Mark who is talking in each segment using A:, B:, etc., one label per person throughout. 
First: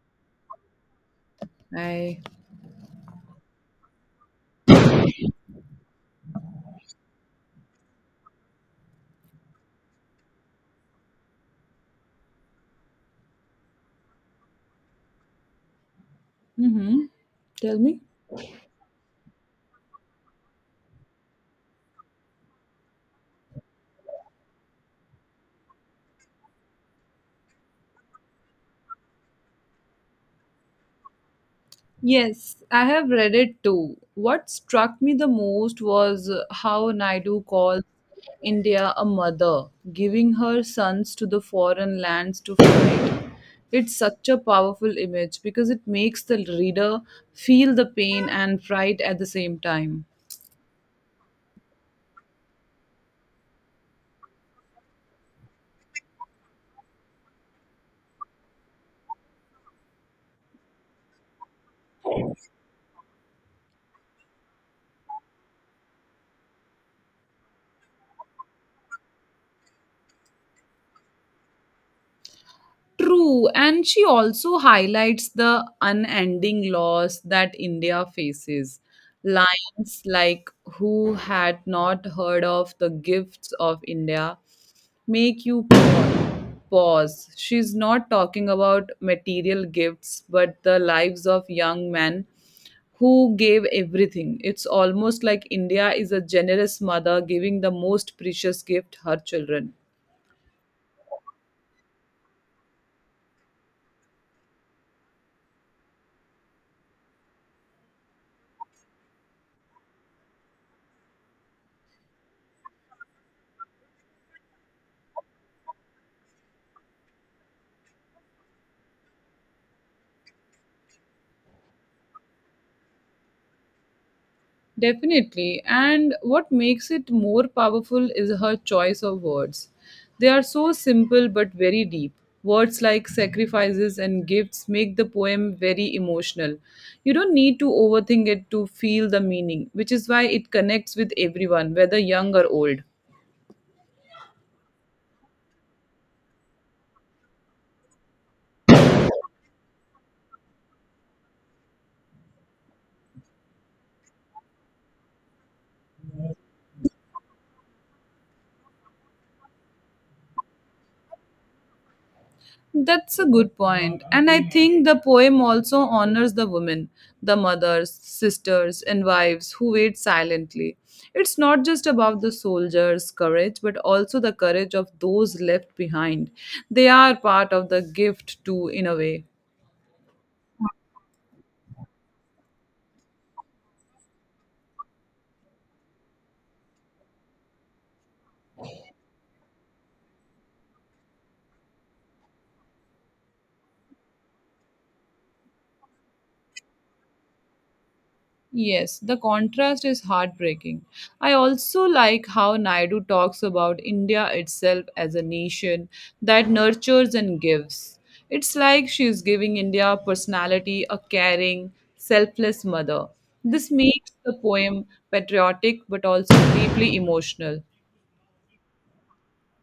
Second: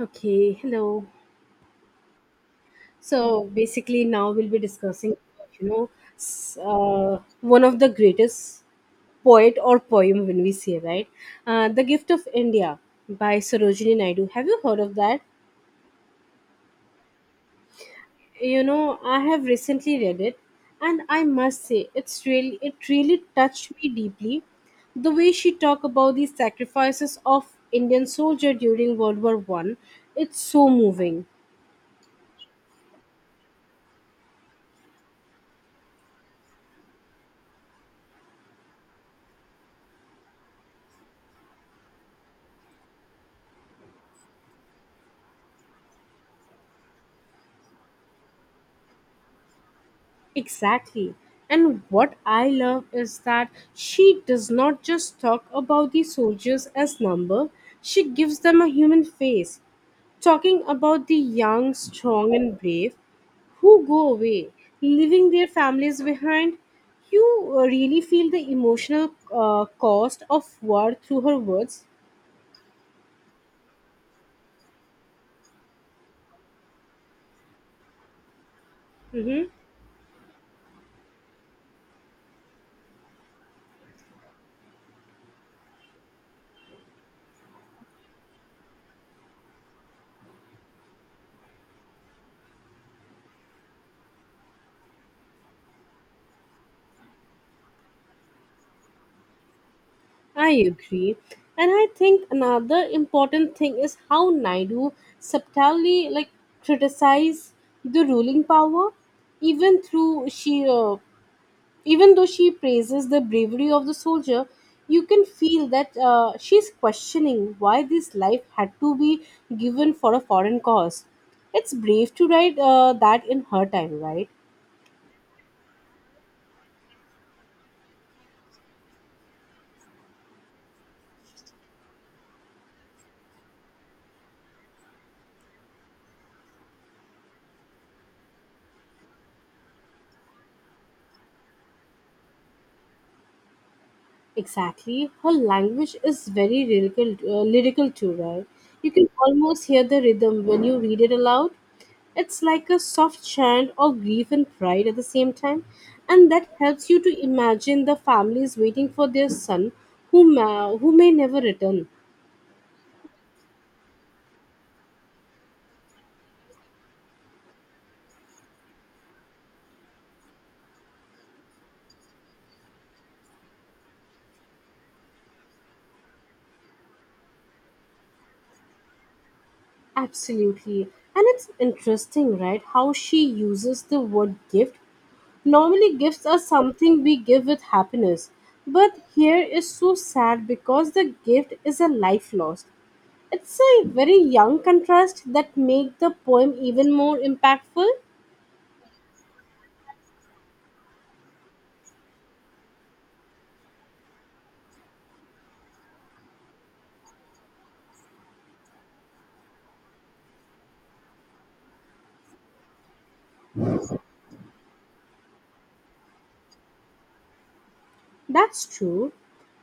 A: Okay, hello.
B: I.
A: So basically, now we'll be discussing, you know, s- uh, one of the greatest poet or poem when we say, right? The Gift of India by Sarojini Naidu. Have you heard of that?
B: Mm-hmm. Tell me.
A: You know, I have recently read it, and I must say, it's really, it really touched me deeply. The way she talked about the sacrifices of Indian soldier during World War One, it's so moving.
B: Yes, I have read it too. What struck me the most was how Naidu calls India a mother, giving her sons to the foreign lands to fight. It's such a powerful image because it makes the reader feel the pain and pride at the same time.
A: Exactly. And what I love is that she does not just talk about the soldiers as number, she gives them a human face, talking about the young, strong and brave who go away, leaving their families behind. You really feel the emotional cost of war through her words.
B: True, and she also highlights the unending loss that India faces.
A: Mm-hmm.
B: Lines like, "Who had not heard of the gifts of India?" make you pause. She's not talking about material gifts, but the lives of young men who gave everything. It's almost like India is a generous mother giving the most precious gift her children.
A: I agree. And I think another important thing is how Naidu subtly like criticized the ruling power, even through she uh, even though she praises the bravery of the soldier, you can feel that she's questioning why this life had to be given for a foreign cause. It's brave to write that in her time, right?
B: Definitely. And what makes it more powerful is her choice of words. They are so simple but very deep. Words like sacrifices and gifts make the poem very emotional. You don't need to overthink it to feel the meaning, which is why it connects with everyone, whether young or old.
A: Exactly. Her language is very lyrical, lyrical too, right? You can almost hear the rhythm when you read it aloud. It's like a soft chant of grief and pride at the same time, and that helps you to imagine the families waiting for their son who may never return.
B: That's a good point. And I think the poem also honors the women, the mothers, sisters, and wives who wait silently. It's not just about the soldiers' courage, but also the courage of those left behind. They are part of the gift, too, in a way.
A: Absolutely. And it's interesting, right? How she uses the word gift. Normally, gifts are something we give with happiness, but here is so sad because the gift is a life lost. It's a very young contrast that make the poem even more impactful.
B: Yes, the contrast is heartbreaking. I also like how Naidu talks about India itself as a nation that nurtures and gives. It's like she's giving India a personality, a caring, selfless mother. This makes the poem patriotic but also deeply emotional.
A: That's true.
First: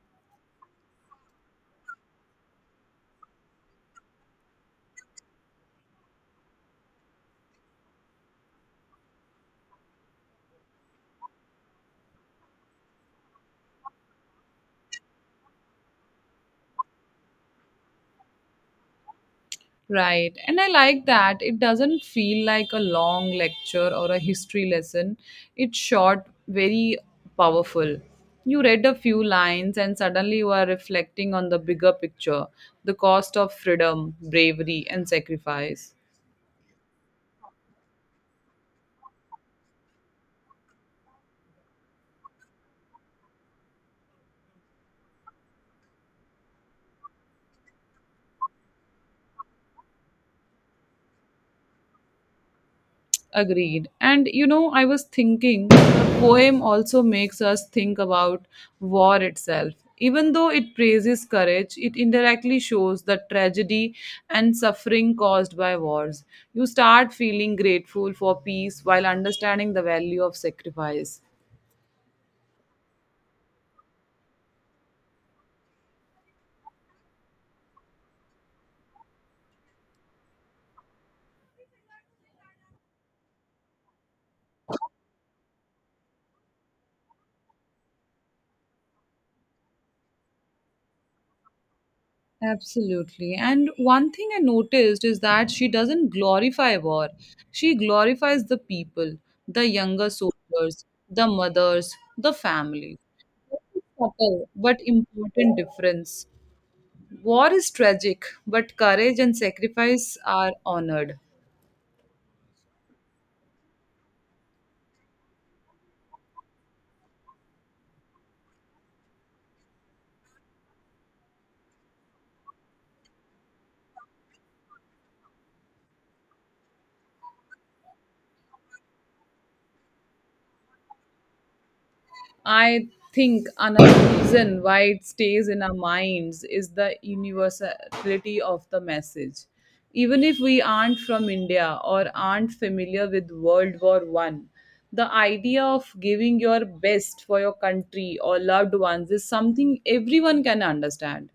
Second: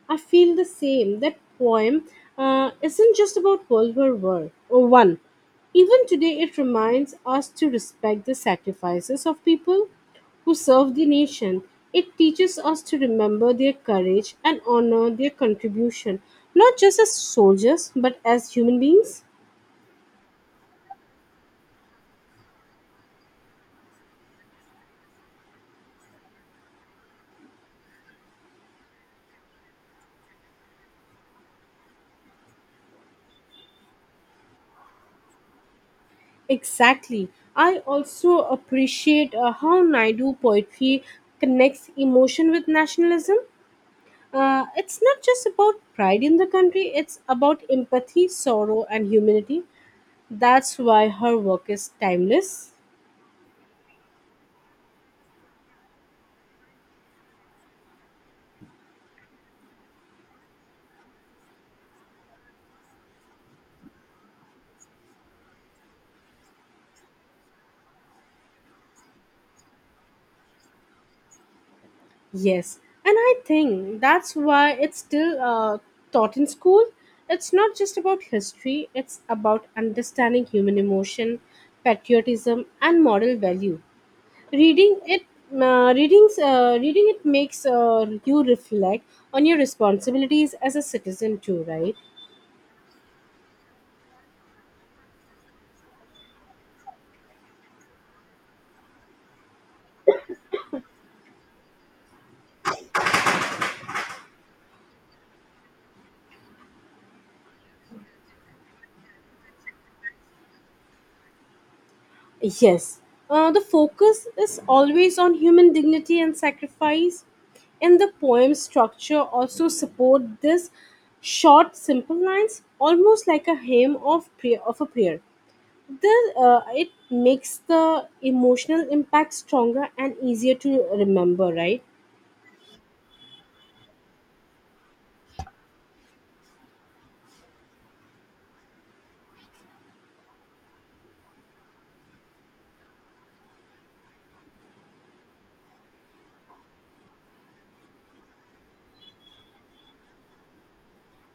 A: I feel the same. That poem isn't just about World War War or One. Even today, it reminds us to respect the sacrifices of people who serve the nation. It teaches us to remember their courage and honor their contribution, not just as soldiers, but as human beings.
B: Right. And I like that. It doesn't feel like a long lecture or a history lesson. It's short, very powerful. You read a few lines and suddenly you are reflecting on the bigger picture, the cost of freedom, bravery, and sacrifice.
A: Exactly. I also appreciate how Naidu poetry connects emotion with nationalism. It's not just about pride in the country, it's about empathy, sorrow, and humanity. That's why her work is timeless.
B: Agreed. And you know, I was thinking the poem also makes us think about war itself. Even though it praises courage, it indirectly shows the tragedy and suffering caused by wars. You start feeling grateful for peace while understanding the value of sacrifice.
A: Yes. And I think that's why it's still taught in school. It's not just about history, it's about understanding human emotion, patriotism, and moral value. Reading it reading it makes you reflect on your responsibilities as a citizen too, right?
B: Absolutely. And one thing I noticed is that she doesn't glorify war. She glorifies the people, the younger soldiers, the mothers, the families. That's a subtle but important difference. War is tragic, but courage and sacrifice are honored.
A: Yes, the focus is always on human dignity and sacrifice, and the poem structure also support this short, simple lines, almost like a hymn of prayer. Of a prayer, it makes the emotional impact stronger and easier to remember. Right?
B: I think another reason why it stays in our minds is the universality of the message. Even if we aren't from India or aren't familiar with World War One, the idea of giving your best for your country or loved ones is something everyone can understand.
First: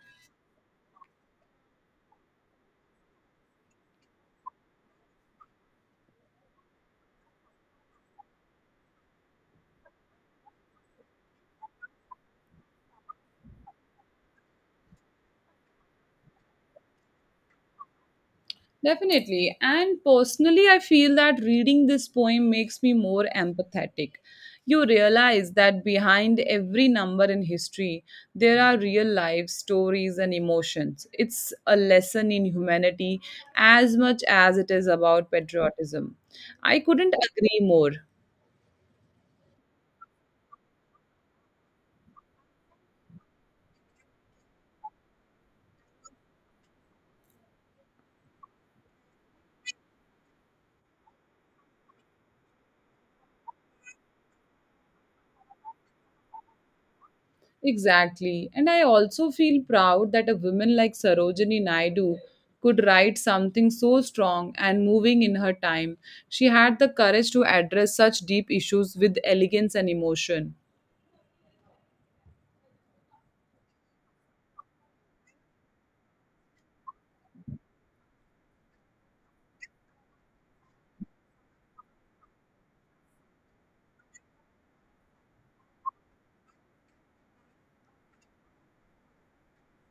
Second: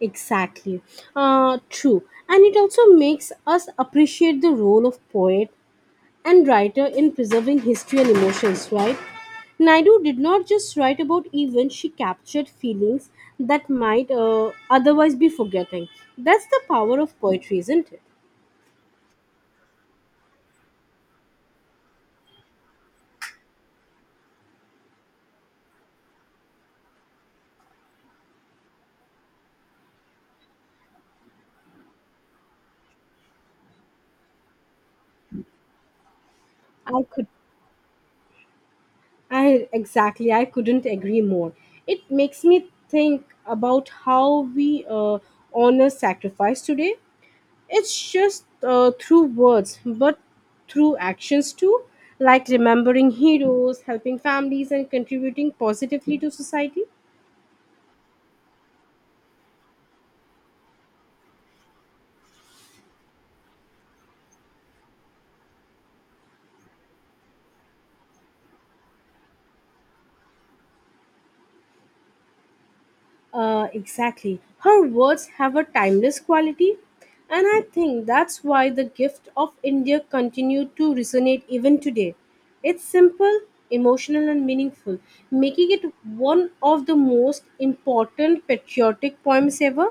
A: Exactly. True, and it also makes us appreciate the role of poet and writer in preserving history and emotions, right? Naidu did not just write about events, she captured feelings that might otherwise be forgetting. That's the power of poetry, isn't it?
B: Definitely. And personally, I feel that reading this poem makes me more empathetic. You realize that behind every number in history, there are real lives, stories and emotions. It's a lesson in humanity as much as it is about patriotism. I
A: I
B: couldn't
A: could,
B: agree more.
A: I couldn't agree more. It makes me think about how we honor sacrifice today. It's just through words, but through actions too, like remembering heroes, helping families, and contributing positively to society.
B: Exactly. And I also feel proud that a woman like Sarojini Naidu could write something so strong and moving in her time. She had the courage to address such deep issues with elegance and emotion.
A: Exactly. Her words have a timeless quality, and I think that's why the gift of India continued to resonate even today. It's simple, emotional, and meaningful, making it one of the most important patriotic poems ever.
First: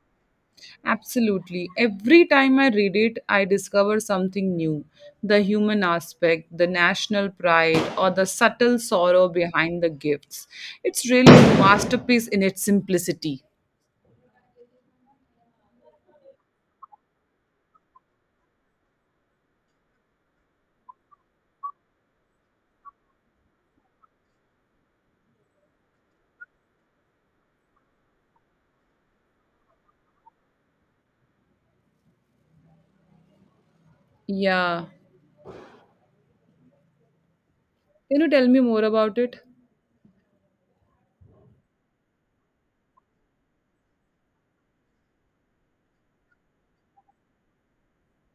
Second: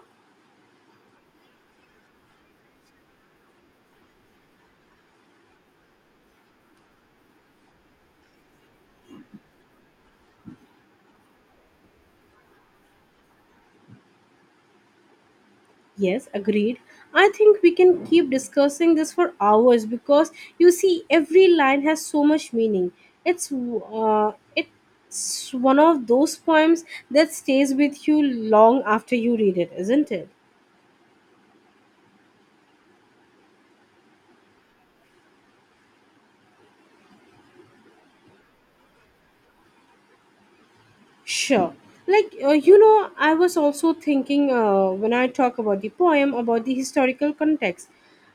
B: Absolutely. Every time I read it, I discover something new, the human aspect, the national pride, or the subtle sorrow behind the gifts. It's really a masterpiece in its simplicity.
A: Yes, agreed. I think we can keep discussing this for hours because you see, every line has so much meaning. It's one of those poems that stays with you long after you read it, isn't it?
B: Yeah. Can you tell me more about it?
A: Sure. You know, I was also thinking when I talk about the poem about the historical context.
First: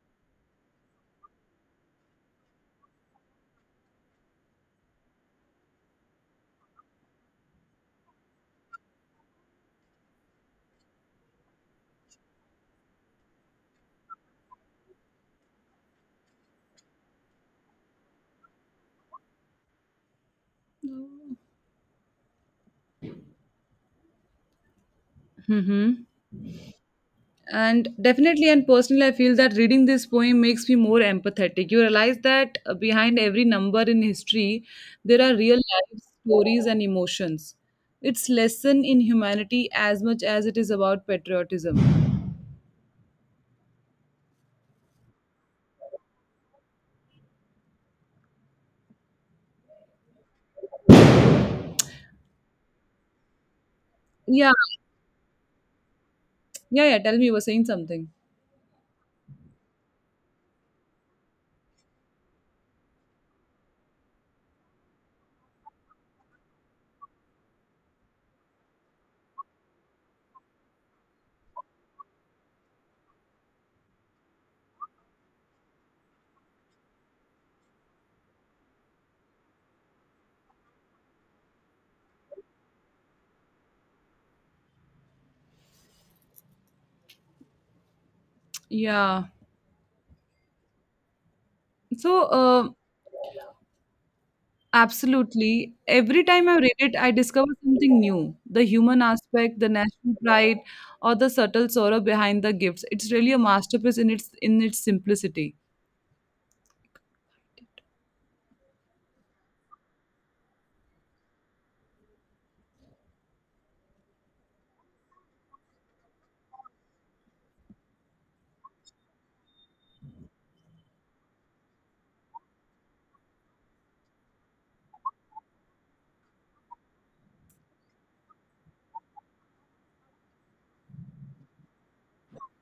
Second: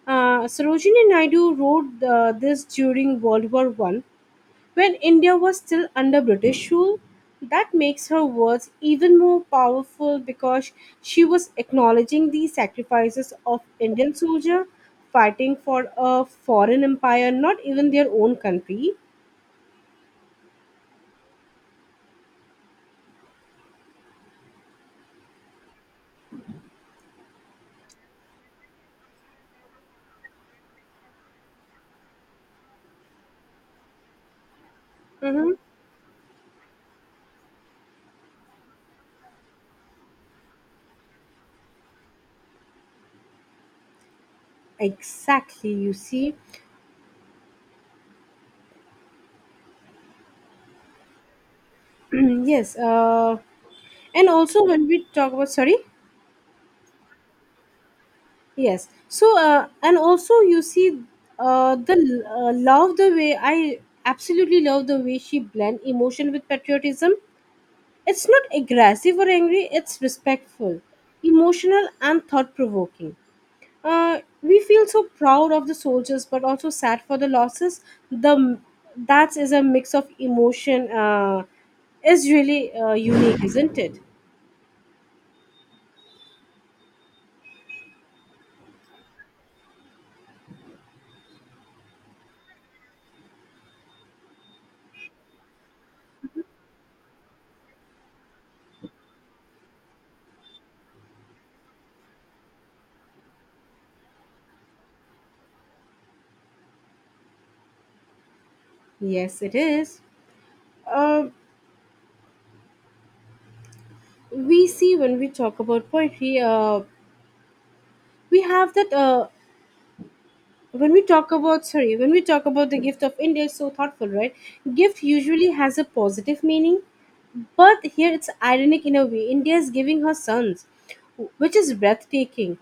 A: Sarojini Naidu wrote this during World War One, when India was still under British rule. That makes her words even more powerful because she was acknowledging the sacrifices of Indian soldier fighting for a foreign empire, not even their own country.
B: Mm hmm. And definitely, and personally, I feel that reading this poem makes me more empathetic. You realize that behind every number in history, there are
A: Mm-hmm.
B: real life stories and emotions. It's lesson in humanity as much as it is about patriotism.
A: Exactly, you see. Yes, and
B: Yeah,
A: also when we talk about, sorry,
B: yeah, yeah. Tell me, you were saying something.
A: yes. So, and also you see the love the way I absolutely love the way she blend emotion with patriotism. It's not aggressive or angry, it's respectful, emotional, and thought provoking. We feel so proud of the soldiers but also sad for the losses. The That is a mix of emotion, is really unique, isn't it?
B: Yeah. So, absolutely. Every time I read it, I discover something new. The human aspect, the national pride, or the subtle sorrow behind the gifts. It's really a masterpiece in its simplicity.
A: Yes, it is. Uh, we see when we talk about poetry, we have that. When we talk about, sorry, when we talk about the gift of India, it's so thoughtful, right? Gift usually has a positive meaning, but here it's ironic in a way. India is giving her sons, which is breathtaking.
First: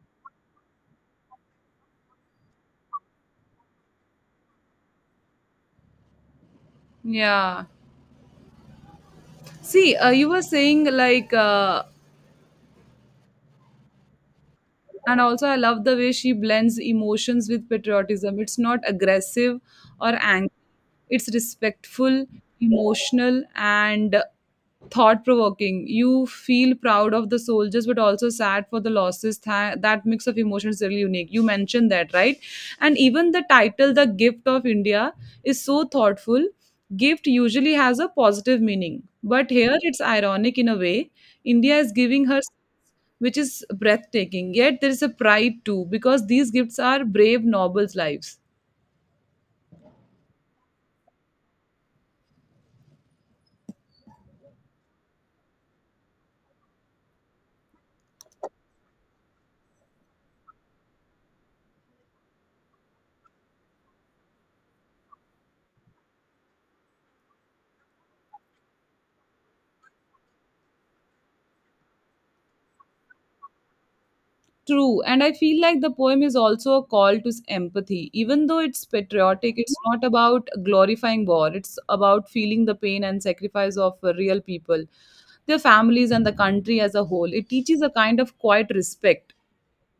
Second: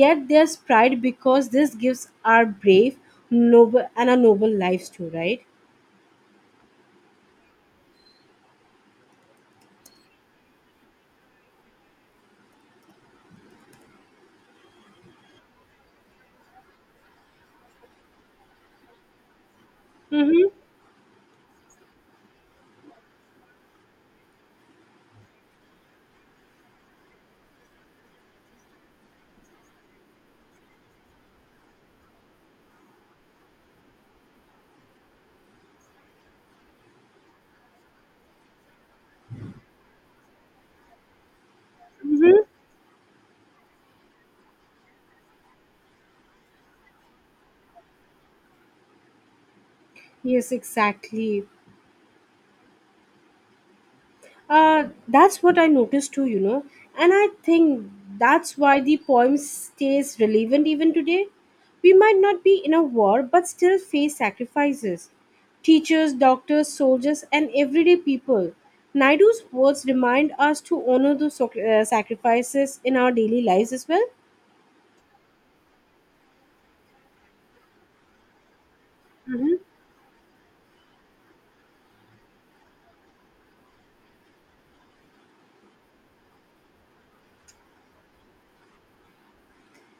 A: Yet there's pride because this gives our brave, noble, and our noble lives too, right?
B: Yeah. See, you were saying and also I love the way she blends emotions with patriotism. It's not aggressive or angry,
A: Mm-hmm.
B: it's respectful, emotional, and thought provoking. You feel proud of the soldiers but also sad for the losses. That mix of emotions is really unique, you mentioned that, right? And even the title, "The Gift of India," is so thoughtful. Gift usually has a positive meaning, but here it's ironic in a way. India is giving her,
A: Mm-hmm.
B: which is breathtaking. Yet there is a pride too, because these gifts are brave nobles' lives.
A: Yes, exactly. That's what I noticed too, you know, and I think that's why the poem stays relevant even today. We might not be in a war, but still face sacrifices. Teachers, doctors, soldiers, and everyday people. Naidu's words remind us to honor those sacrifices in our daily lives as well.
B: True, and I feel like the poem is also a call to empathy. Even though it's patriotic, it's not about glorifying war, it's about feeling the pain and sacrifice of real people, their families, and the country as a whole. It teaches a kind of quiet respect.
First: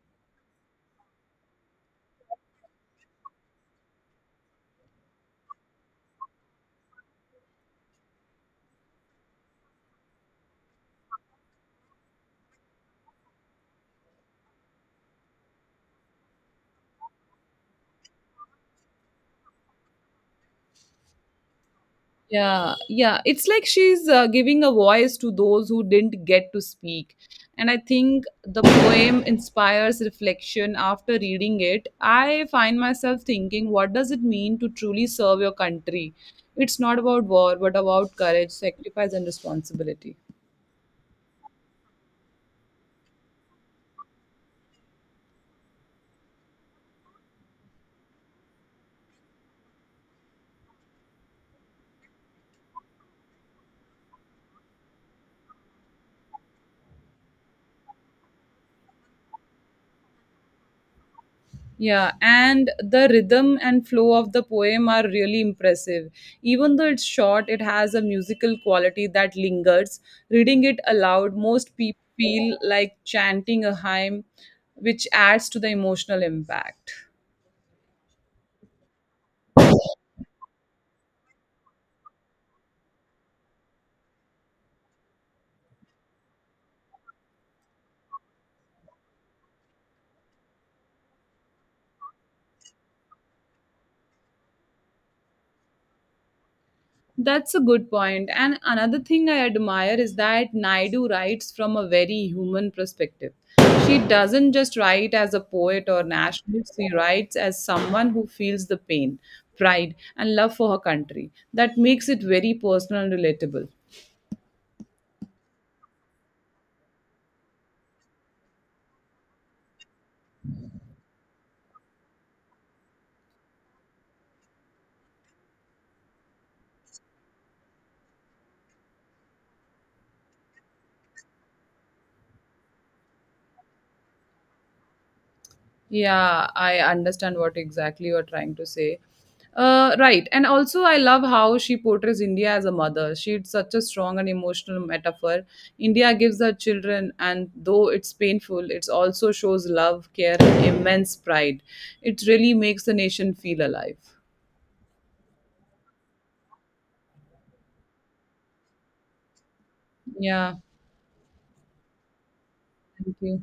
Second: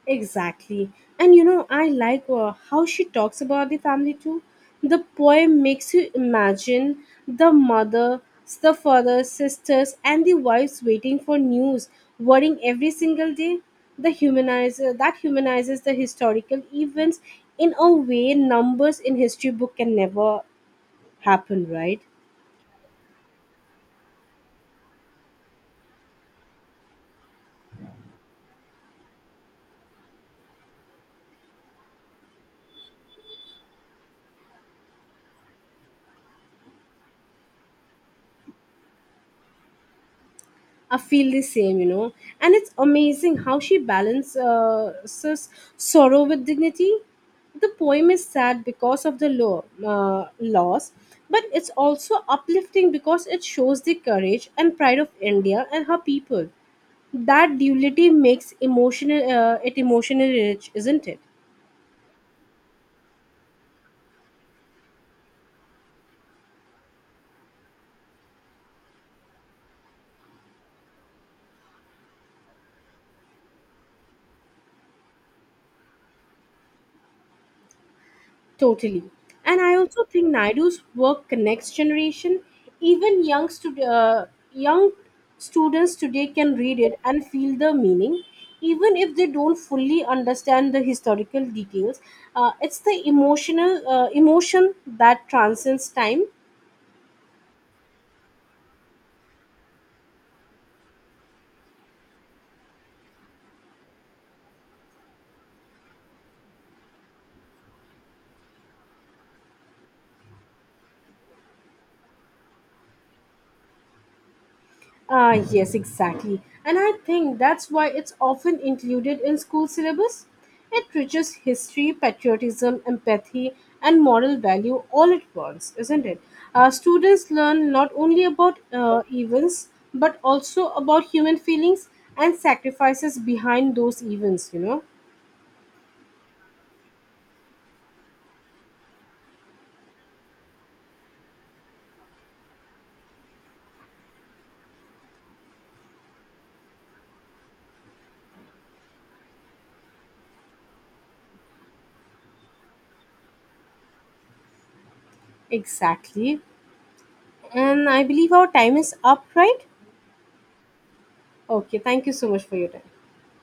A: Exactly. And you know, I like how she talks about the family too. The poem makes you imagine the mother, the father, sisters, and the wives waiting for news, worrying every single day. The humanizer that humanizes the historical events in a way numbers in history book can never happen, right?
B: Yeah, yeah. It's like she's giving a voice to those who didn't get to speak. And I think the poem inspires reflection after reading it. I find myself thinking, what does it mean to truly serve your country? It's not about war, but about courage, sacrifice, and responsibility.
A: I feel the same, you know. And it's amazing how she balances sorrow with dignity. The poem is sad because of the loss, but it's also uplifting because it shows the courage and pride of India and her people. That duality makes emotional it emotionally rich, isn't it?
B: Yeah, and the rhythm and flow of the poem are really impressive. Even though it's short, it has a musical quality that lingers. Reading it aloud, most people feel like chanting a hymn, which adds to the emotional impact.
A: Totally. And I also think Naidu's work connects generation. Even young students today can read it and feel the meaning. Even if they don't fully understand the historical details, it's the emotion that transcends time.
B: That's a good point. And another thing I admire is that Naidu writes from a very human perspective. She doesn't just write as a poet or nationalist, she writes as someone who feels the pain, pride, and love for her country. That makes it very personal and relatable.
A: Ah, yes, exactly. And I think that's why it's often included in school syllabus. It teaches history, patriotism, empathy, and moral value all at once, isn't it? Students learn not only about events, but also about human feelings and sacrifices behind those events, you know?
B: Yeah, I understand what exactly you're trying to say. Right. And also, I love how she portrays India as a mother. She's such a strong and emotional metaphor. India gives her children, and though it's painful, it also shows love, care, and immense pride. It really makes the nation feel alive.
A: Exactly. And I believe our time is up, right?
B: Yeah.
A: Okay, thank you so much for your time.
B: Thank you.